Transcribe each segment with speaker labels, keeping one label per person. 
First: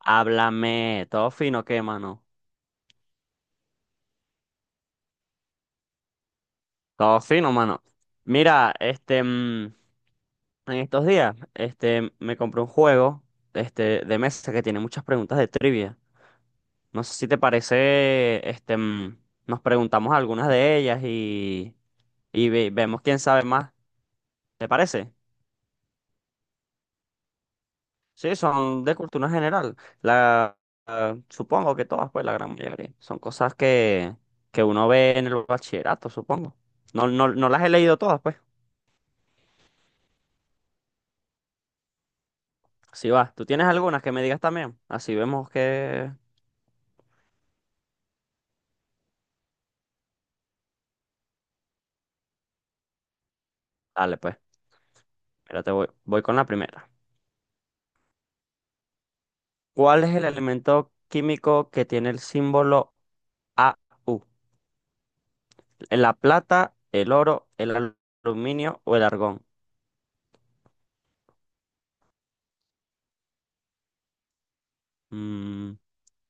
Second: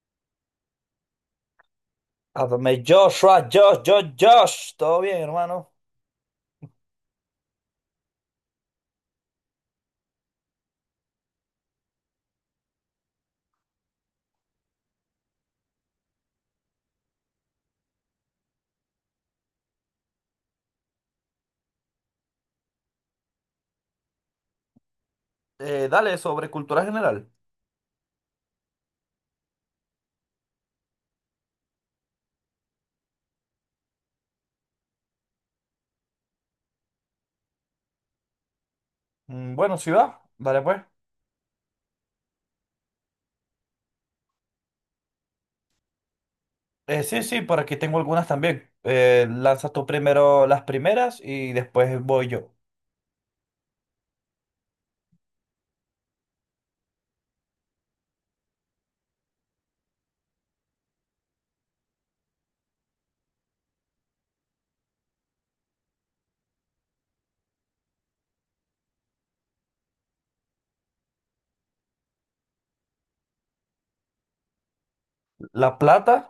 Speaker 1: Háblame, todo fino, ¿qué, mano?
Speaker 2: Adonai Joshua, Josh, Josh, Josh. Todo bien, hermano.
Speaker 1: Todo fino, mano. Mira, en estos días, me compré un juego, de mesa que tiene muchas preguntas de trivia. No sé si te parece, nos preguntamos algunas de ellas y vemos quién sabe más. ¿Te parece?
Speaker 2: Dale, sobre cultura general.
Speaker 1: Sí, son de cultura general. La, supongo que todas, pues, la gran mayoría. Son cosas que uno ve en el bachillerato, supongo. No, no, no las he leído todas, pues.
Speaker 2: Bueno, sí va. Dale pues.
Speaker 1: Si vas, ¿tú tienes algunas que me digas también? Así vemos que...
Speaker 2: Sí, por aquí tengo algunas también. Lanzas tú primero las primeras y después voy yo.
Speaker 1: Dale, pues, mira, voy con la primera. ¿Cuál es el elemento químico que tiene el símbolo AU? ¿La plata, el oro, el aluminio o el argón?
Speaker 2: La
Speaker 1: Mm,
Speaker 2: plata,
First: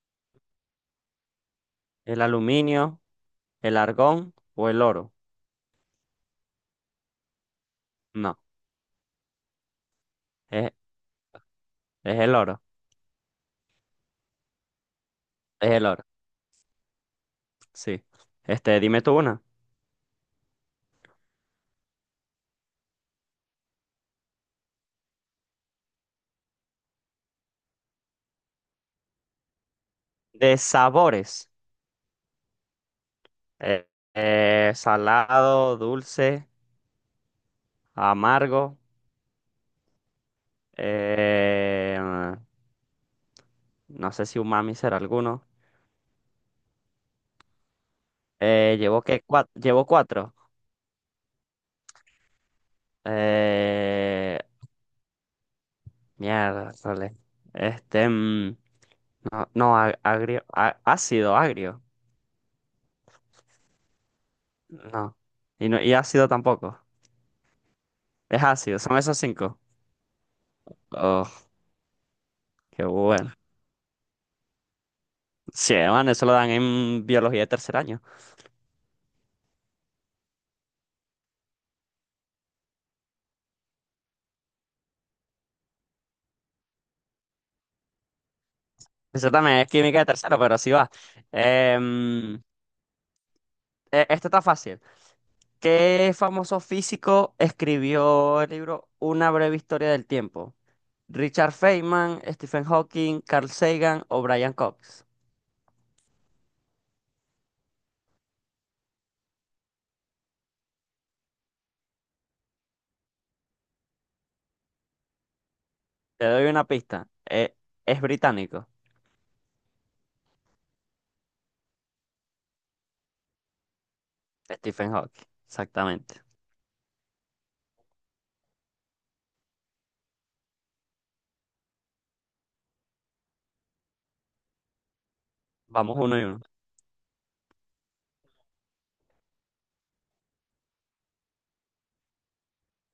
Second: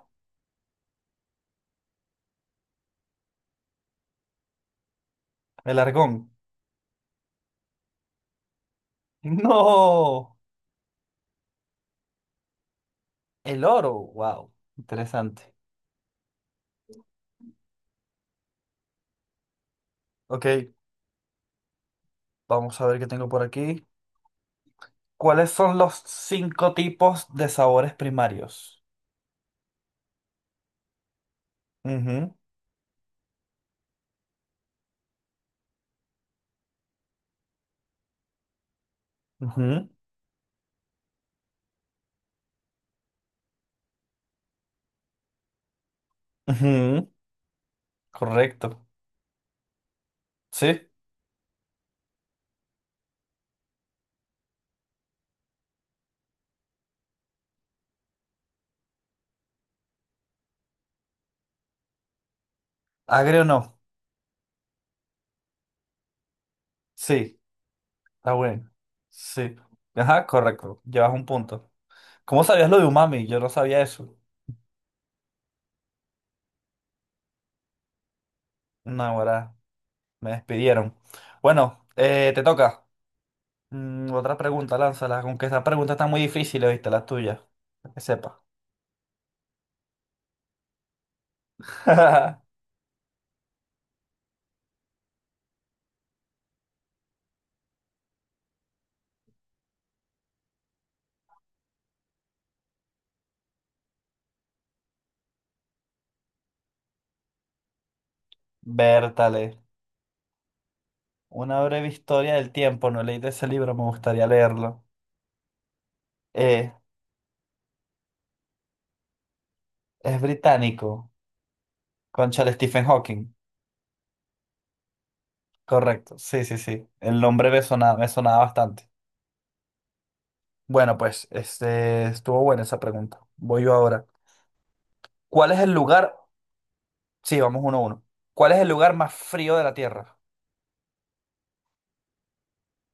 Speaker 1: ¿El aluminio, el argón o el oro?
Speaker 2: el argón.
Speaker 1: No,
Speaker 2: No,
Speaker 1: es, es el oro,
Speaker 2: el oro. Wow, interesante.
Speaker 1: es el oro, sí. Dime tú una.
Speaker 2: Ok, vamos a ver qué tengo por aquí. ¿Cuáles son los cinco tipos de sabores primarios?
Speaker 1: De sabores.
Speaker 2: Ujú,
Speaker 1: eh, Salado, dulce, amargo.
Speaker 2: ujú,
Speaker 1: Eh, No sé si umami será alguno.
Speaker 2: ujú. Correcto.
Speaker 1: Llevo que cuatro. Llevo cuatro.
Speaker 2: Sí.
Speaker 1: Eh, Mierda, sole. Este, mm, no, no, agrio, ácido, agrio.
Speaker 2: Agrio no.
Speaker 1: No. Y no, y ácido tampoco.
Speaker 2: Sí, está
Speaker 1: Es
Speaker 2: bueno.
Speaker 1: ácido, son esos
Speaker 2: Sí.
Speaker 1: cinco.
Speaker 2: Ajá, correcto. Llevas un
Speaker 1: Oh,
Speaker 2: punto. ¿Cómo sabías lo
Speaker 1: qué
Speaker 2: de umami?
Speaker 1: bueno.
Speaker 2: Yo no sabía eso.
Speaker 1: Sí, man, eso lo dan en biología de tercer año.
Speaker 2: No, ahora me despidieron. Bueno, te toca. Otra pregunta, lánzala. Aunque esta pregunta está muy difícil, ¿viste? La tuya. Que sepa.
Speaker 1: Eso también es química de tercero, pero sí va. Em, Esto está fácil. ¿Qué famoso físico escribió el libro Una breve historia del tiempo? Richard Feynman, Stephen Hawking, Carl Sagan o Brian Cox.
Speaker 2: Bertale. Una breve historia del tiempo. No leí de ese libro, me gustaría leerlo.
Speaker 1: Te doy una
Speaker 2: Eh,
Speaker 1: pista. Es británico.
Speaker 2: es británico. Concha Stephen Hawking.
Speaker 1: Stephen Hawking,
Speaker 2: Correcto.
Speaker 1: exactamente.
Speaker 2: Sí, sí, sí. El nombre me sonaba bastante. Bueno, pues este, estuvo buena esa pregunta. Voy yo ahora. ¿Cuál es el
Speaker 1: Vamos
Speaker 2: lugar?
Speaker 1: 1-1.
Speaker 2: Sí, vamos uno a uno. ¿Cuál es el lugar más frío de la Tierra?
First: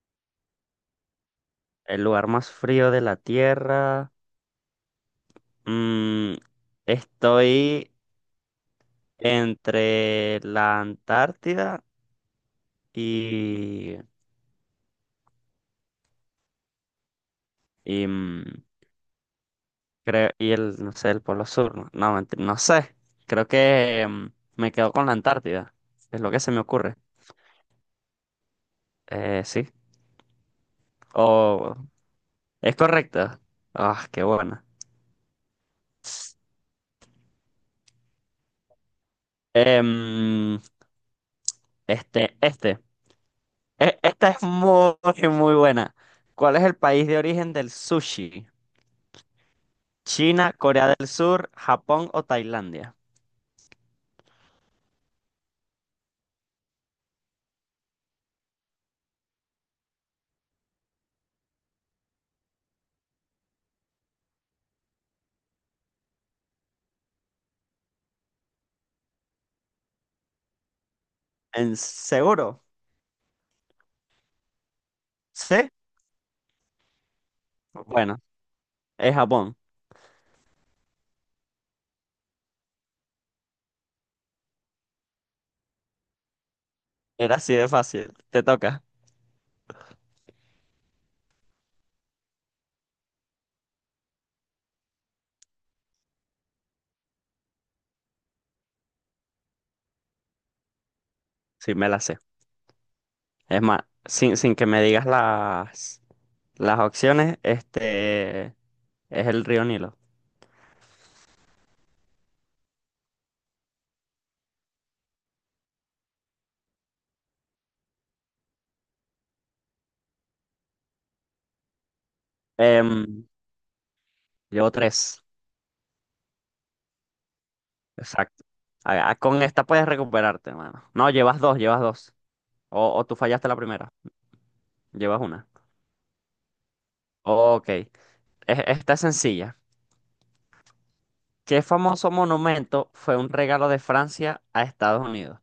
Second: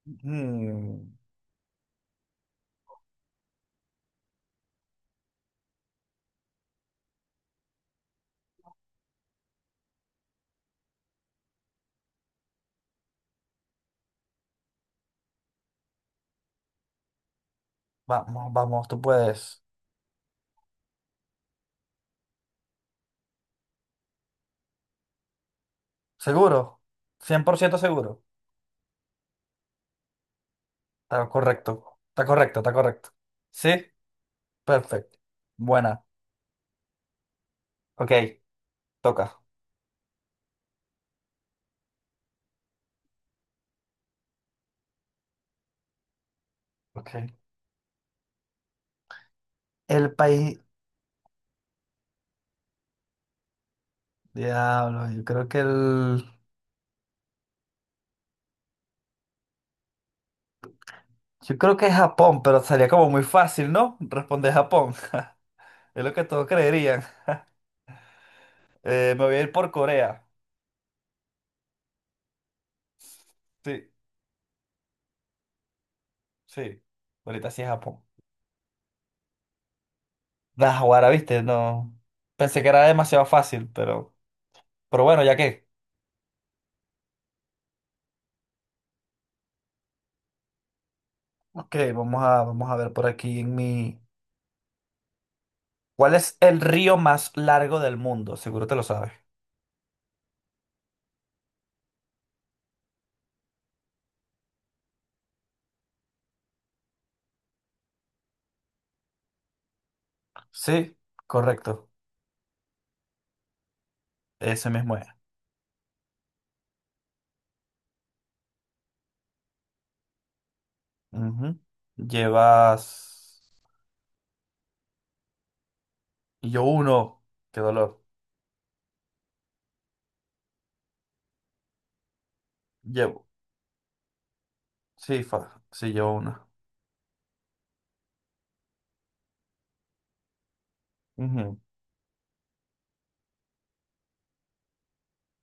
Speaker 2: Mm,
Speaker 1: El lugar más frío de la Tierra. Mm, Estoy entre la Antártida y, y,
Speaker 2: vamos, vamos, tú puedes.
Speaker 1: creo, y el, no sé, el Polo Sur. No, no, no sé. Creo que me quedo con la Antártida. Es lo que se me
Speaker 2: ¿Seguro?
Speaker 1: ocurre.
Speaker 2: ¿Cien por ciento seguro?
Speaker 1: Sí.
Speaker 2: Está
Speaker 1: O
Speaker 2: correcto. Está correcto, está
Speaker 1: Es
Speaker 2: correcto.
Speaker 1: correcto.
Speaker 2: ¿Sí?
Speaker 1: Ah, qué bueno.
Speaker 2: Perfecto. Buena. Ok, toca.
Speaker 1: Em, este, este. Esta es muy, muy buena. ¿Cuál es el país
Speaker 2: Ok.
Speaker 1: de origen del sushi?
Speaker 2: El
Speaker 1: ¿China,
Speaker 2: país...
Speaker 1: Corea del Sur, Japón o Tailandia?
Speaker 2: Diablo, yo creo que el... Yo creo que es Japón, pero sería como muy fácil, ¿no? Responder Japón. Es lo que todos creerían. Me voy a ir por Corea.
Speaker 1: ¿En seguro?
Speaker 2: Sí,
Speaker 1: ¿Sí?
Speaker 2: sí. Ahorita sí es Japón.
Speaker 1: Bueno, es Japón.
Speaker 2: Da, ahora, viste, no. Pensé que era demasiado fácil, pero bueno, ya que.
Speaker 1: Era así de fácil. Te toca.
Speaker 2: Ok, vamos a ver por aquí en mi. ¿Cuál es el río más largo del mundo? Seguro te lo sabes.
Speaker 1: Sí, me la sé. Es más, sin que me digas las opciones, este es el río Nilo.
Speaker 2: Sí, correcto. Ese mismo es. Ujú. Llevas.
Speaker 1: Em, Llevo tres.
Speaker 2: Y yo uno. Qué dolor.
Speaker 1: Exacto. Con esta puedes recuperarte, mano. No, llevas dos, llevas dos. O tú
Speaker 2: Llevo.
Speaker 1: fallaste la primera.
Speaker 2: Sí,
Speaker 1: Llevas
Speaker 2: fa...
Speaker 1: una.
Speaker 2: sí, llevo uno.
Speaker 1: Ok. Esta es sencilla.
Speaker 2: Ujú.
Speaker 1: ¿Qué famoso monumento fue un regalo de Francia a Estados Unidos?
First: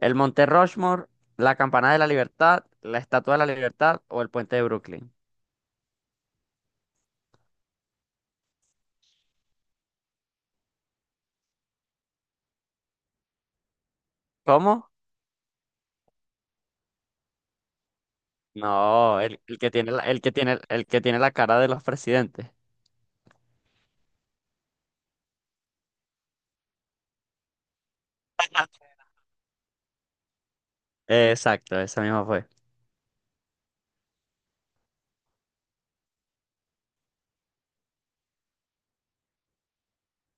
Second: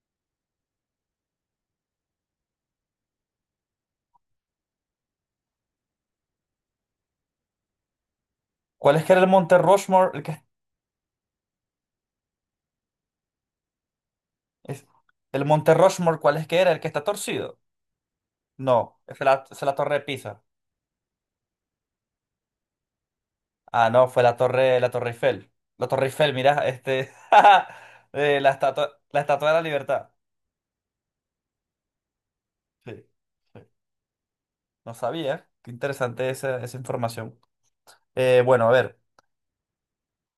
Speaker 1: ¿El Monte Rushmore, la Campana de la Libertad, la Estatua de la Libertad o el Puente de Brooklyn?
Speaker 2: ¿Cuál es que era el Monte Rushmore? El que... es-
Speaker 1: ¿Cómo?
Speaker 2: El Monte Rushmore, ¿cuál es que era? El que está torcido. No,
Speaker 1: No, el, el
Speaker 2: es
Speaker 1: que
Speaker 2: la
Speaker 1: tiene
Speaker 2: Torre de
Speaker 1: la,
Speaker 2: Pisa.
Speaker 1: el que tiene la cara de los presidentes.
Speaker 2: Ah, no, fue la Torre Eiffel. La Torre Eiffel, mira, este, la Estatua de la Libertad.
Speaker 1: Exacto, esa misma fue.
Speaker 2: Sí, sí. No sabía. Qué interesante esa, esa información. Bueno, a ver,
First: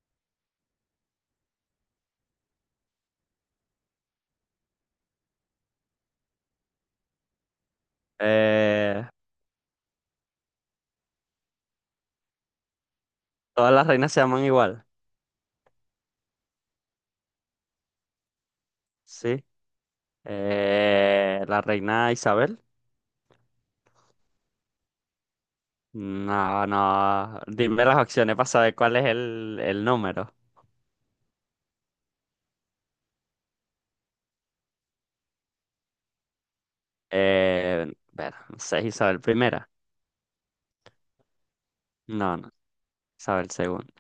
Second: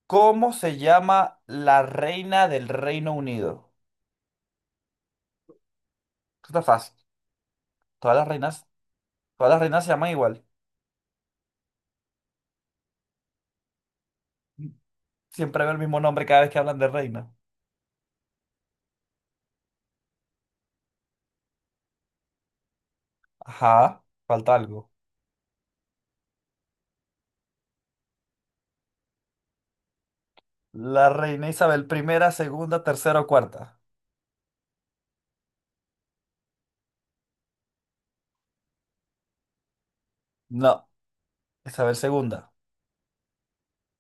Speaker 2: ¿cómo se llama la reina del Reino Unido? Esto está fácil. Todas las reinas,
Speaker 1: Eh,
Speaker 2: Todas las reinas se llaman igual.
Speaker 1: Todas las reinas se llaman igual.
Speaker 2: Siempre veo el mismo nombre cada vez que hablan de reina.
Speaker 1: Sí. La reina Isabel.
Speaker 2: Ajá, falta algo.
Speaker 1: No, no. Dime las opciones para saber cuál es el número.
Speaker 2: La reina Isabel primera, segunda, tercera o cuarta.
Speaker 1: No sé, Isabel primera.
Speaker 2: No, Isabel
Speaker 1: No,
Speaker 2: segunda.
Speaker 1: no. Isabel segunda.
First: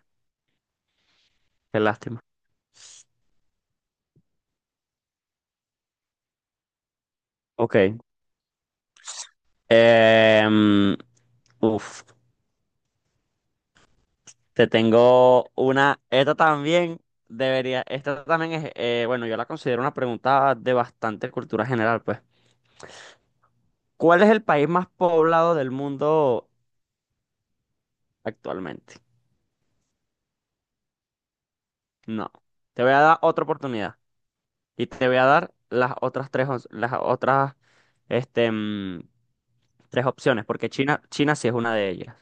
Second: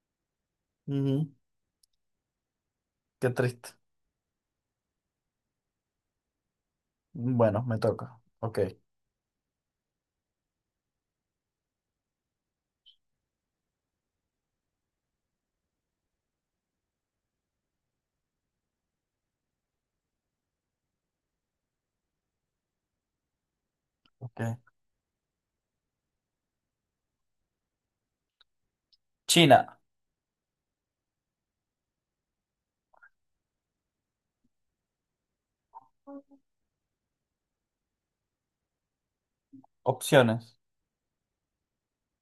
Speaker 2: Ujú.
Speaker 1: Qué lástima.
Speaker 2: Qué triste. Bueno, me
Speaker 1: Ok.
Speaker 2: toca. Ok,
Speaker 1: Em, Uf, te tengo una. Esta también debería. Esta también es. Bueno, yo la considero una pregunta de bastante cultura general, pues. ¿Cuál es
Speaker 2: ok.
Speaker 1: el país más poblado del mundo actualmente?
Speaker 2: China,
Speaker 1: No. Te voy a dar otra oportunidad. Y te voy a dar las otras tres, op- las otras, este, mm, tres opciones,
Speaker 2: opciones.
Speaker 1: porque China, China sí es una de ellas.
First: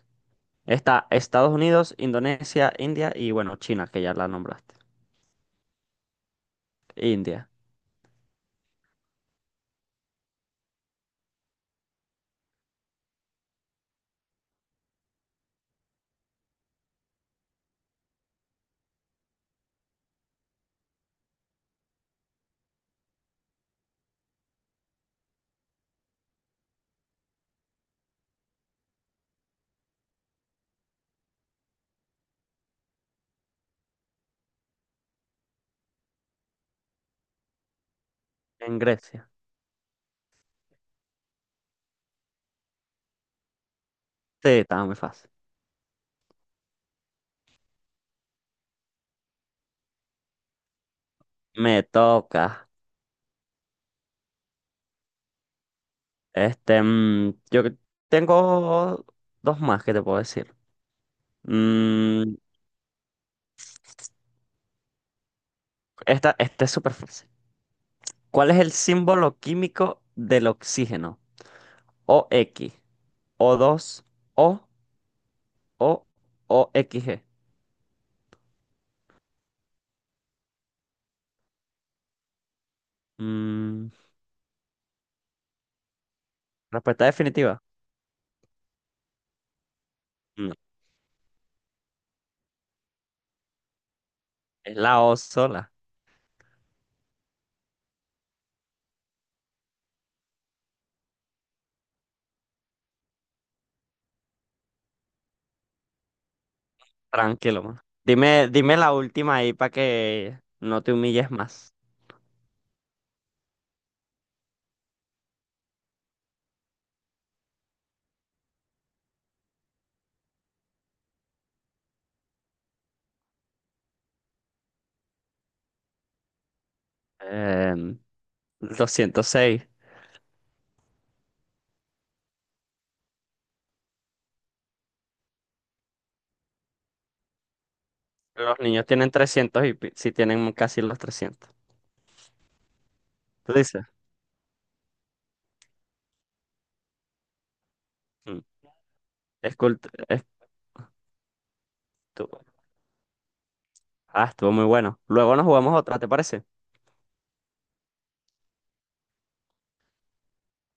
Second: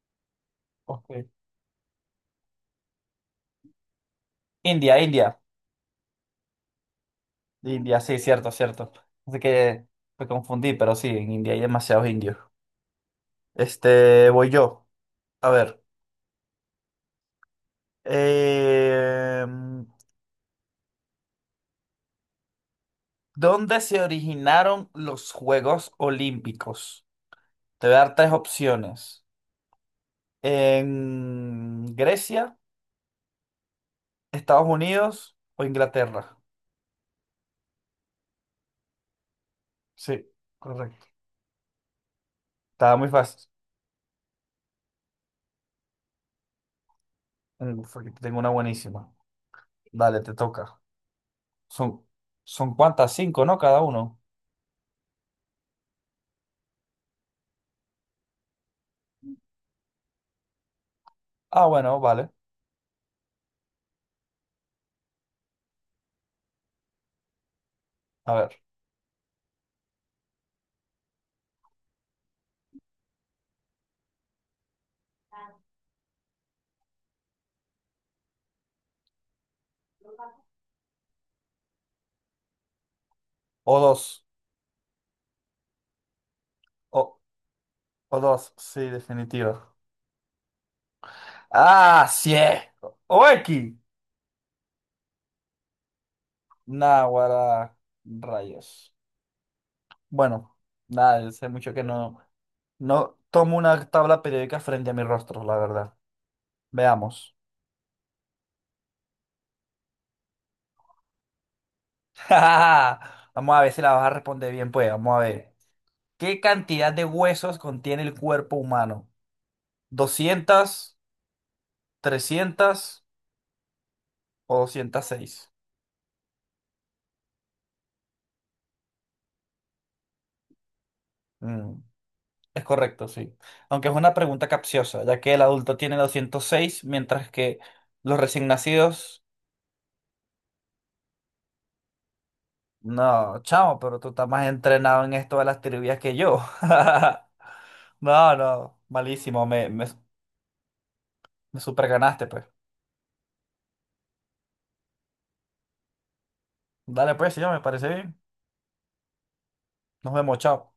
Speaker 1: Está
Speaker 2: Ok.
Speaker 1: Estados Unidos, Indonesia, India y bueno, China, que ya la nombraste.
Speaker 2: India, India.
Speaker 1: India,
Speaker 2: India, sí, cierto, cierto. Así que me confundí, pero sí, en India hay demasiados indios. Este, voy yo. A ver. eh, ¿Dónde se originaron los Juegos Olímpicos? Te voy a dar tres opciones. ¿En Grecia, Estados Unidos o Inglaterra?
Speaker 1: en Grecia.
Speaker 2: Sí, correcto. Estaba muy fácil.
Speaker 1: Sí, estaba muy fácil.
Speaker 2: Fue que tengo una buenísima. Dale, te toca.
Speaker 1: Me
Speaker 2: Son,
Speaker 1: toca.
Speaker 2: Son cuántas, cinco, ¿no? Cada uno.
Speaker 1: Yo tengo dos más que te puedo decir.
Speaker 2: Ah, bueno, vale.
Speaker 1: Mm, esta es súper fácil.
Speaker 2: A
Speaker 1: ¿Cuál
Speaker 2: ver.
Speaker 1: es el símbolo químico del oxígeno? O x o dos o O o XG.
Speaker 2: O
Speaker 1: Mm,
Speaker 2: dos.
Speaker 1: Respuesta
Speaker 2: O,
Speaker 1: definitiva.
Speaker 2: o dos, sí, definitivo.
Speaker 1: No,
Speaker 2: Ah, sí. O X.
Speaker 1: es la O sola.
Speaker 2: Náguara. Rayos. Bueno, nada, sé mucho que no tomo una tabla periódica frente a mi rostro, la verdad. Veamos.
Speaker 1: Tranquilo, mano. Dime la última ahí para que no te humilles más.
Speaker 2: Vamos a ver si la vas a responder bien, pues. Vamos a ver. ¿Qué cantidad de huesos contiene el cuerpo humano? ¿200, 300 o 206?
Speaker 1: Em, 206.
Speaker 2: Mm, es correcto, sí. Aunque es una pregunta capciosa, ya que el adulto tiene 206 mientras que los recién
Speaker 1: Los niños tienen
Speaker 2: nacidos...
Speaker 1: 300 y si tienen casi los 300.
Speaker 2: No,
Speaker 1: ¿Tú
Speaker 2: chamo,
Speaker 1: dices?
Speaker 2: pero tú estás más entrenado en esto de las trivias que yo. No,
Speaker 1: Mm,
Speaker 2: no, malísimo,
Speaker 1: es cult- es
Speaker 2: me superganaste, pues.
Speaker 1: tu- Ah, estuvo muy bueno. Luego nos jugamos otra, ¿te parece?
Speaker 2: Dale, pues, sí, me parece bien. Nos vemos, chao.